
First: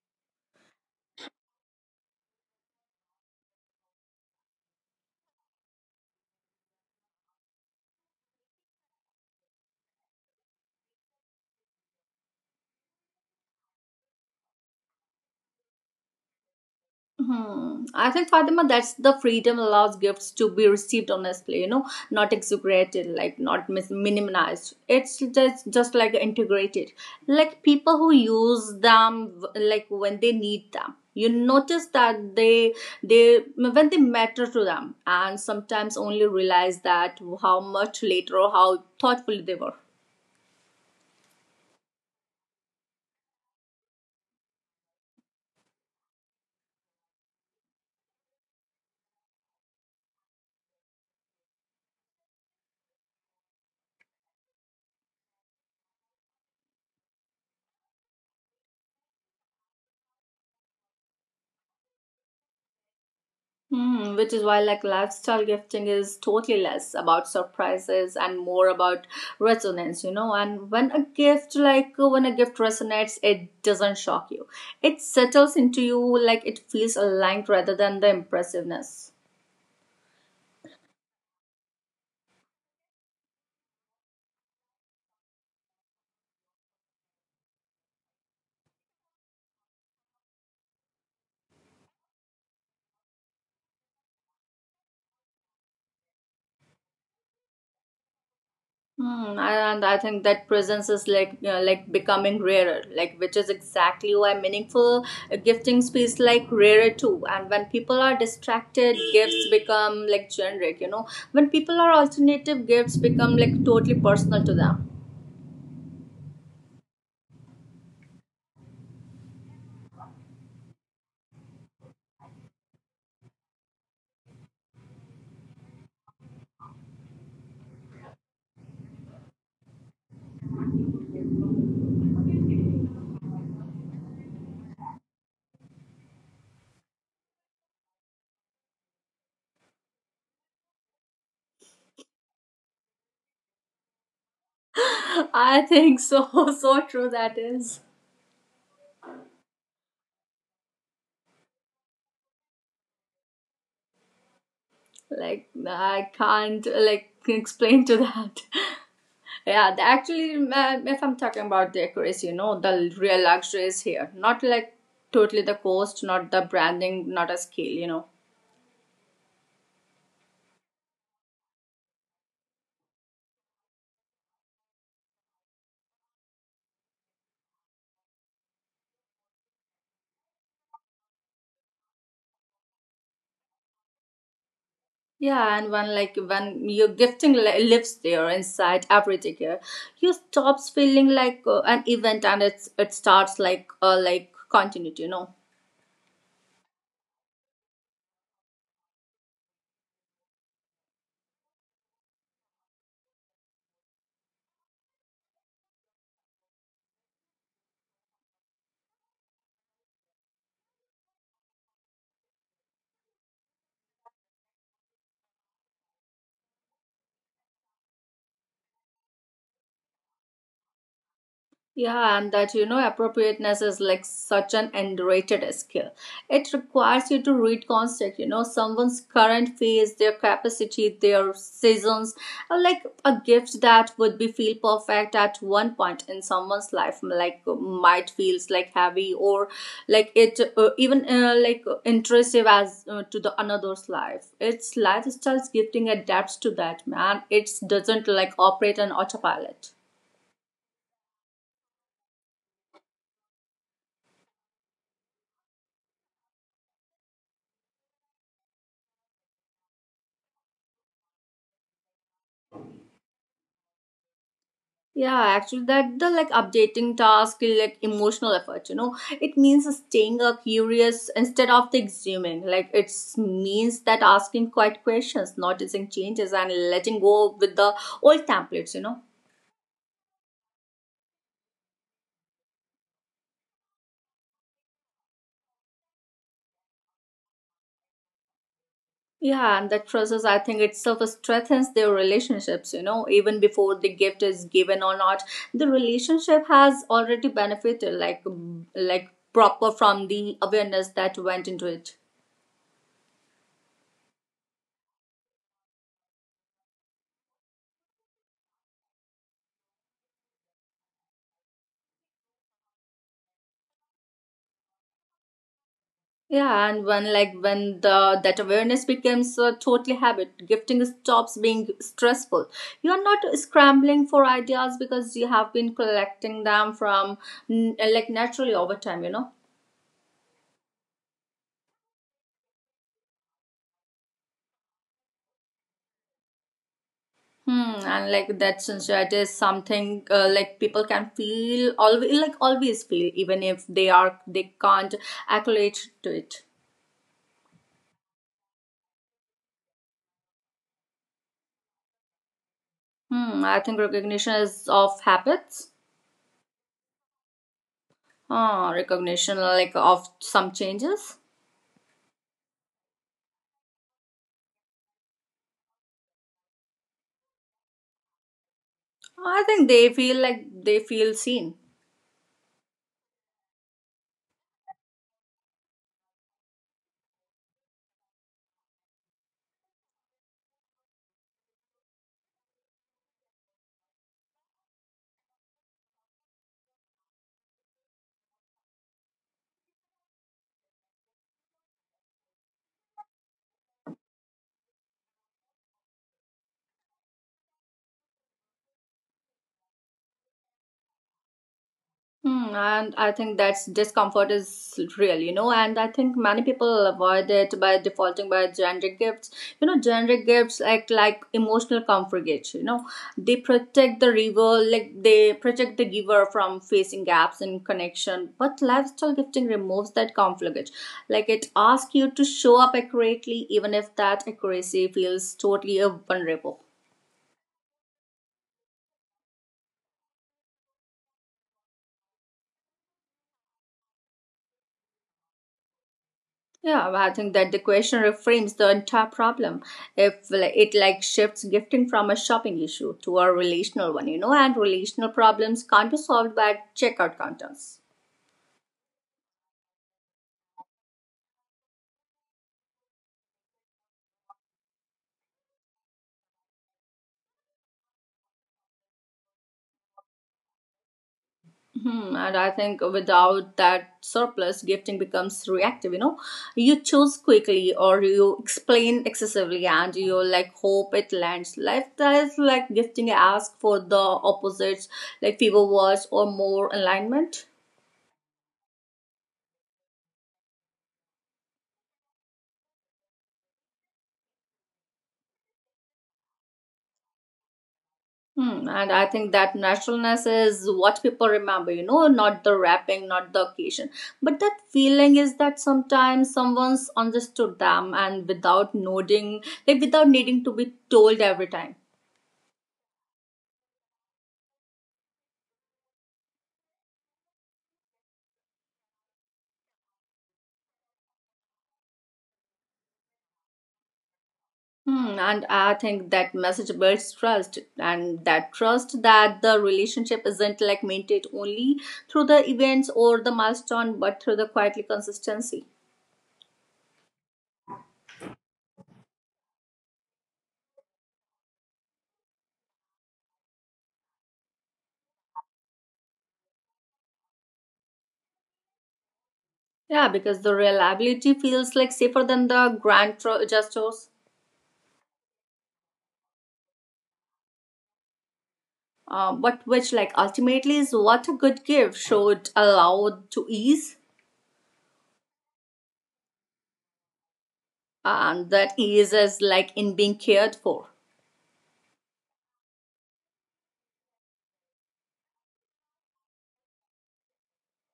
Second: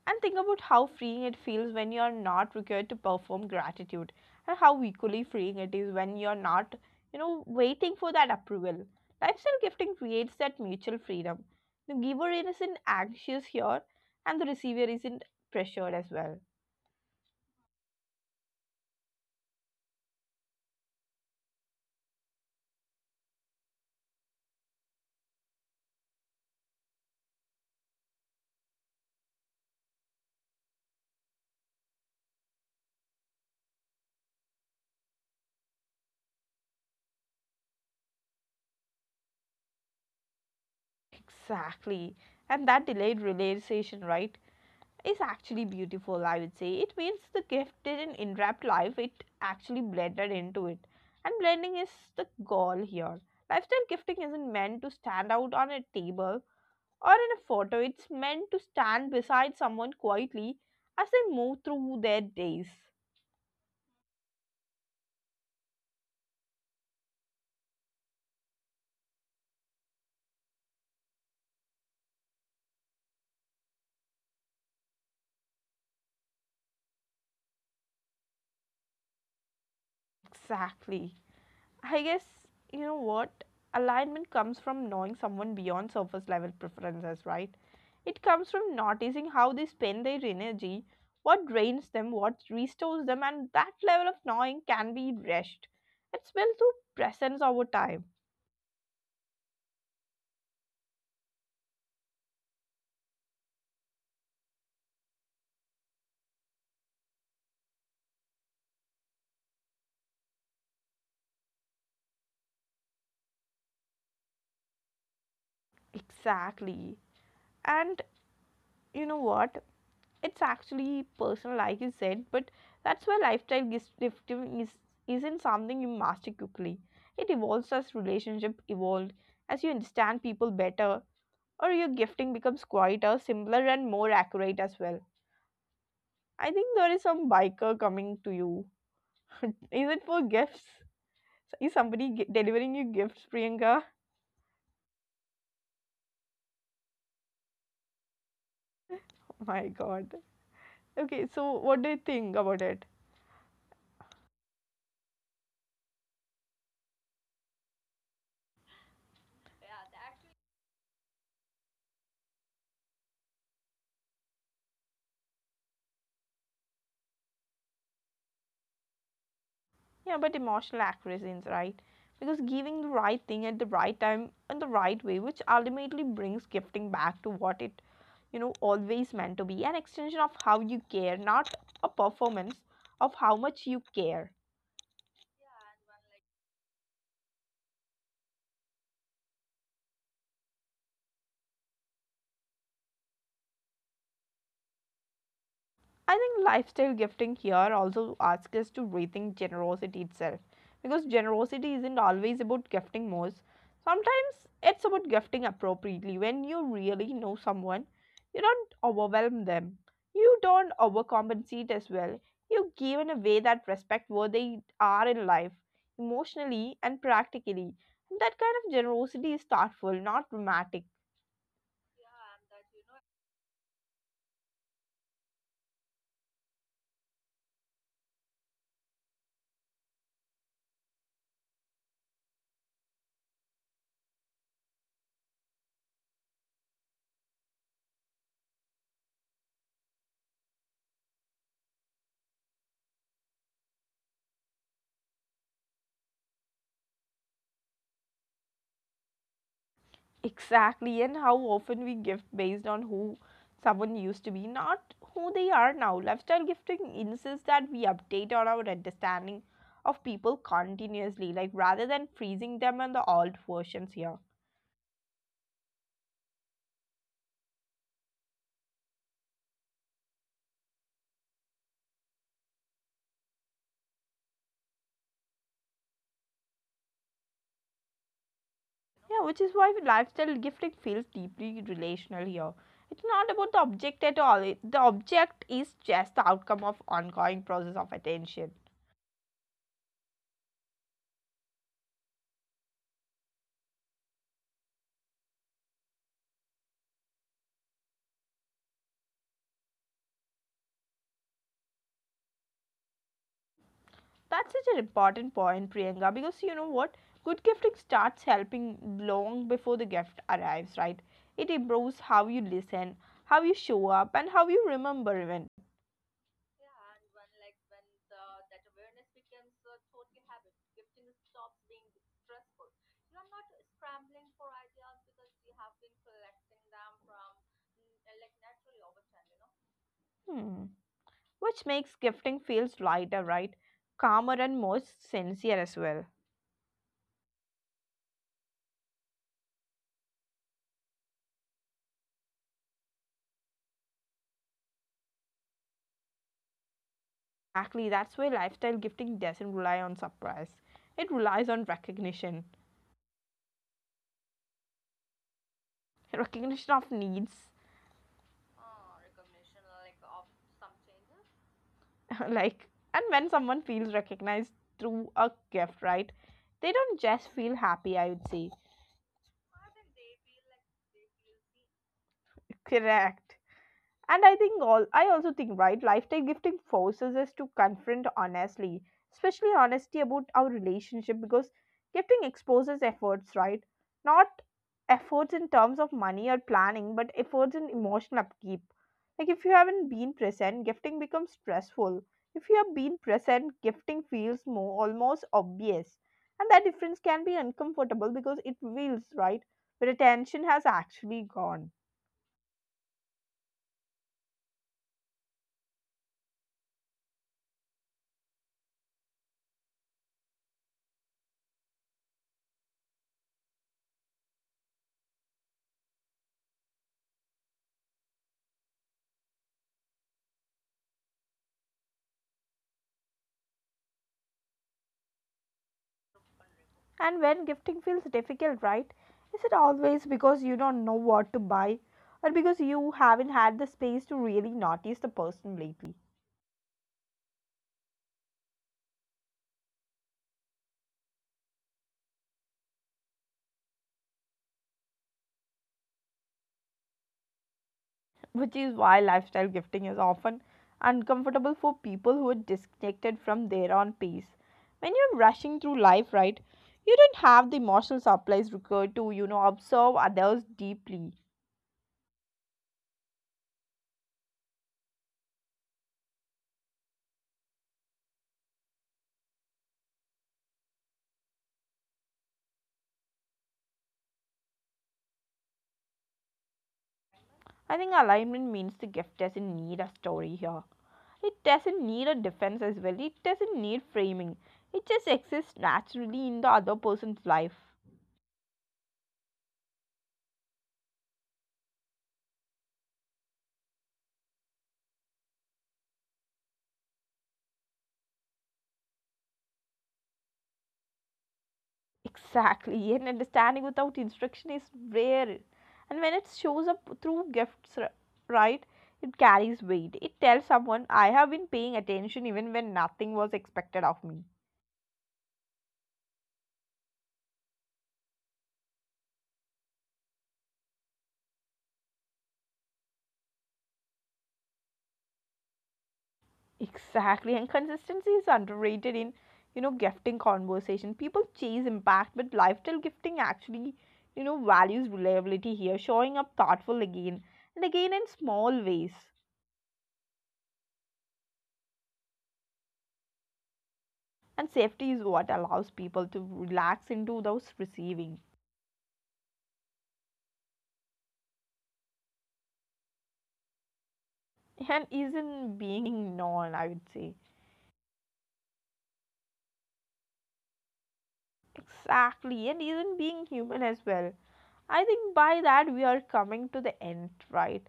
[SPEAKER 1] And think about how freeing it feels when you're not required to perform gratitude, and how equally freeing it is when you're not, you know, waiting for that approval. Lifestyle gifting creates that mutual freedom. The giver isn't anxious here, and the receiver isn't pressured as well.
[SPEAKER 2] Hmm. I think Fatima, that's the freedom allows gifts to be received honestly, not exaggerated, like not minimized. It's just like integrated, like people who use them like when they need them. You notice that they when they matter to them, and sometimes only realize that how much later or how thoughtful they were.
[SPEAKER 1] Exactly. And that delayed realization, right, is actually beautiful, I would say. It means the gift didn't interrupt life, it actually blended into it. And blending is the goal here. Lifestyle gifting isn't meant to stand out on a table or in a photo, it's meant to stand beside someone quietly as they move through their days.
[SPEAKER 2] Hmm, which is why like lifestyle gifting is totally less about surprises and more about resonance. And when a gift when a gift resonates it doesn't shock you, it settles into you, like it feels aligned rather than the impressiveness.
[SPEAKER 1] Exactly. I guess, you know what, alignment comes from knowing someone beyond surface level preferences, right? It comes from noticing how they spend their energy, what drains them, what restores them, and that level of knowing can be rushed. It's built through presence over time.
[SPEAKER 2] Hmm, I- and I think that presence is like becoming rarer, like which is exactly why meaningful gifting feels like rarer too. And when people are distracted, gifts become like generic. When people are alternative, gifts become like totally personal to them.
[SPEAKER 1] Exactly. And you know what? It's actually personal like you said, but that's why lifestyle gifting is isn't something you master quickly. It evolves as relationship evolved, as you understand people better, or your gifting becomes quieter, simpler, and more accurate as well. I think there is some biker coming to you. *laughs* Is it for gifts? Is somebody delivering you gifts, Priyanka?
[SPEAKER 2] *laughs* I think so. *laughs* So true that is.
[SPEAKER 1] *laughs* My god. Okay, so what do you think about it?
[SPEAKER 2] Like I can't like explain to that. *laughs* Yeah, actually, if I'm talking about the accuracy, the real luxury is here. Not like totally the cost, not the branding, not a scale,
[SPEAKER 1] Yeah, but emotional accuracy is right. Because giving the right thing at the right time in the right way, which ultimately brings gifting back to what it, you know, always meant to be, an extension of how you care, not a performance of how much you care.
[SPEAKER 2] Yeah, and when like when your gifting lives there inside every ticket, you stops feeling like an event and it starts like continuity,
[SPEAKER 1] I think lifestyle gifting here also asks us to rethink generosity itself, because generosity isn't always about gifting more. Sometimes it's about gifting appropriately. When you really know someone, you don't overwhelm them, you don't overcompensate as well. You give in a way that respects where they are in life, emotionally and practically. And that kind of generosity is thoughtful, not dramatic.
[SPEAKER 2] Yeah, and that appropriateness is like such an underrated skill. It requires you to read context, someone's current phase, their capacity, their seasons, are like a gift that would be feel perfect at one point in someone's life, like might feels like heavy or like it even like intrusive as to the another's life. It's lifestyles gifting adapts to that man. It doesn't like operate on autopilot.
[SPEAKER 1] Exactly, and how often we gift based on who someone used to be, not who they are now. Lifestyle gifting insists that we update on our understanding of people continuously, like rather than freezing them on the old versions here.
[SPEAKER 2] Yeah, actually, that the like updating task is like emotional effort. It means staying up curious instead of the exhuming. Like it means that asking quiet questions, noticing changes, and letting go with the old templates.
[SPEAKER 1] Yeah, which is why lifestyle gifting feels deeply relational here. It's not about the object at all. It, the object is just the outcome of ongoing process of attention.
[SPEAKER 2] Yeah, and that process, I think itself strengthens their relationships. Even before the gift is given or not, the relationship has already benefited. Like proper from the awareness that went into it.
[SPEAKER 1] That's such an important point, Priyanka, because you know what? Good gifting starts helping long before the gift arrives, right? It improves how you listen, how you show up, and how you remember even.
[SPEAKER 2] Yeah, and when like when the that awareness becomes a totally habit, gifting stops being stressful. You are not scrambling for ideas because you have been collecting them from like naturally over time,
[SPEAKER 1] Hmm. Which makes gifting feels lighter, right? Calmer and more sincere as well.
[SPEAKER 2] Hmm, and like that sincerity is something like people can feel always like always feel even if they are they can't accolade to it.
[SPEAKER 1] Actually, that's why lifestyle gifting doesn't rely on surprise. It relies on recognition.
[SPEAKER 2] Hmm, I think recognition is of habits.
[SPEAKER 1] *laughs* Recognition of needs.
[SPEAKER 2] Ah, recognition like of some changes.
[SPEAKER 1] *laughs* Like, and when someone feels recognized through a gift, right, they don't just feel happy, I would say.
[SPEAKER 2] I think they feel like they feel seen.
[SPEAKER 1] Correct. And I think all I also think, right, lifetime gifting forces us to confront honestly, especially honesty about our relationship, because gifting exposes efforts, right? Not efforts in terms of money or planning, but efforts in emotional upkeep. Like, if you haven't been present, gifting becomes stressful. If you have been present, gifting feels more almost obvious. And that difference can be uncomfortable because it reveals, right, where attention has actually gone.
[SPEAKER 2] Hmm, and I think that's discomfort is real, And I think many people avoid it by defaulting by generic gifts. Generic gifts act like emotional comfort gates. They protect the giver, like they protect the giver from facing gaps in connection. But lifestyle gifting removes that comfort gate. Like it asks you to show up accurately, even if that accuracy feels totally vulnerable.
[SPEAKER 1] And when gifting feels difficult, right? Is it always because you don't know what to buy, or because you haven't had the space to really notice the person lately?
[SPEAKER 2] Yeah, I think that the question reframes the entire problem. If like, it like shifts gifting from a shopping issue to a relational one, and relational problems can't be solved by checkout counters.
[SPEAKER 1] Which is why lifestyle gifting is often uncomfortable for people who are disconnected from their own pace. When you're rushing through life, right? You don't have the emotional supplies required to, you know, observe others deeply.
[SPEAKER 2] Hmm, and I think without that surplus, gifting becomes reactive. You choose quickly or you explain excessively, and you like hope it lands. Like that is like gifting ask for the opposites, like fewer words or more alignment.
[SPEAKER 1] I think alignment means the gift doesn't need a story here. It doesn't need a defense as well, it doesn't need framing. It just exists naturally in the other person's life.
[SPEAKER 2] Hmm, and I think that naturalness is what people remember, not the wrapping, not the occasion. But that feeling is that sometimes someone's understood them and without nodding, like without needing to be told every time.
[SPEAKER 1] Exactly, and understanding without instruction is rare. And when it shows up through gifts, right, it carries weight. It tells someone, I have been paying attention even when nothing was expected of me.
[SPEAKER 2] Hmm, and I think that message builds trust, and that trust that the relationship isn't like maintained only through the events or the milestone, but through the quietly consistency.
[SPEAKER 1] Exactly, and consistency is underrated in, you know, gifting conversation. People chase impact, but lifestyle gifting actually, you know, values reliability here, showing up thoughtful again and again in small ways.
[SPEAKER 2] Yeah, because the reliability feels like safer than the grand gestures.
[SPEAKER 1] And safety is what allows people to relax into those receiving
[SPEAKER 2] But which like ultimately is what a good gift should allow to ease,
[SPEAKER 1] and isn't being known, I would say.
[SPEAKER 2] and that ease is like in being cared for.
[SPEAKER 1] Exactly, and isn't being human as well. I think by that we are coming to the end, right?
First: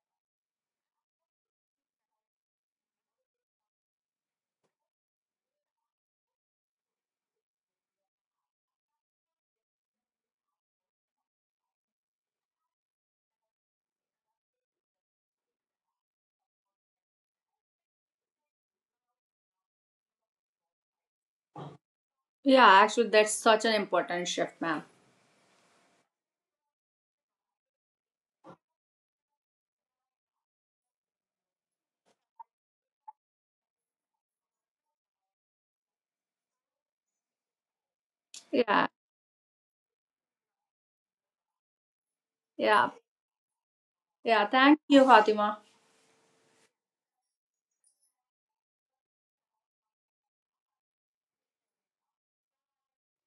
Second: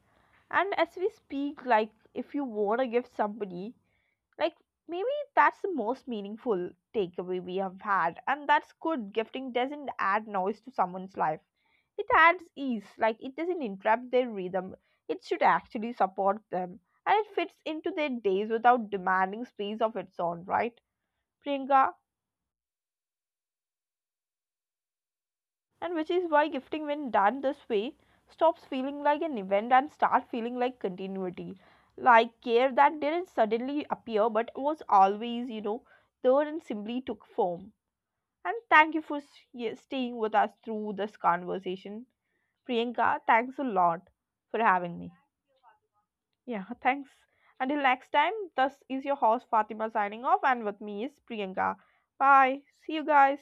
[SPEAKER 1] And as we speak, like, if you want to give somebody, like, maybe that's the most meaningful takeaway we have had, and that's good gifting doesn't add noise to someone's life, it adds ease. Like, it doesn't interrupt their rhythm, it should actually support them, and it fits into their days without demanding space of its own, right, Priyanka?
[SPEAKER 2] Yeah, actually that's such an important shift, ma'am.
[SPEAKER 1] And which is why gifting, when done this way, stops feeling like an event and start feeling like continuity, like care that didn't suddenly appear but was always, you know, there and simply took form. And thank you
[SPEAKER 2] Yeah,
[SPEAKER 1] for staying with us through this conversation.
[SPEAKER 2] yeah,
[SPEAKER 1] Priyanka, thanks a lot for
[SPEAKER 2] yeah,
[SPEAKER 1] having
[SPEAKER 2] thank
[SPEAKER 1] me.
[SPEAKER 2] you Fatima.
[SPEAKER 1] Yeah, thanks. Until next time, this is your host Fatima signing off, and with me is Priyanka. Bye. See you guys.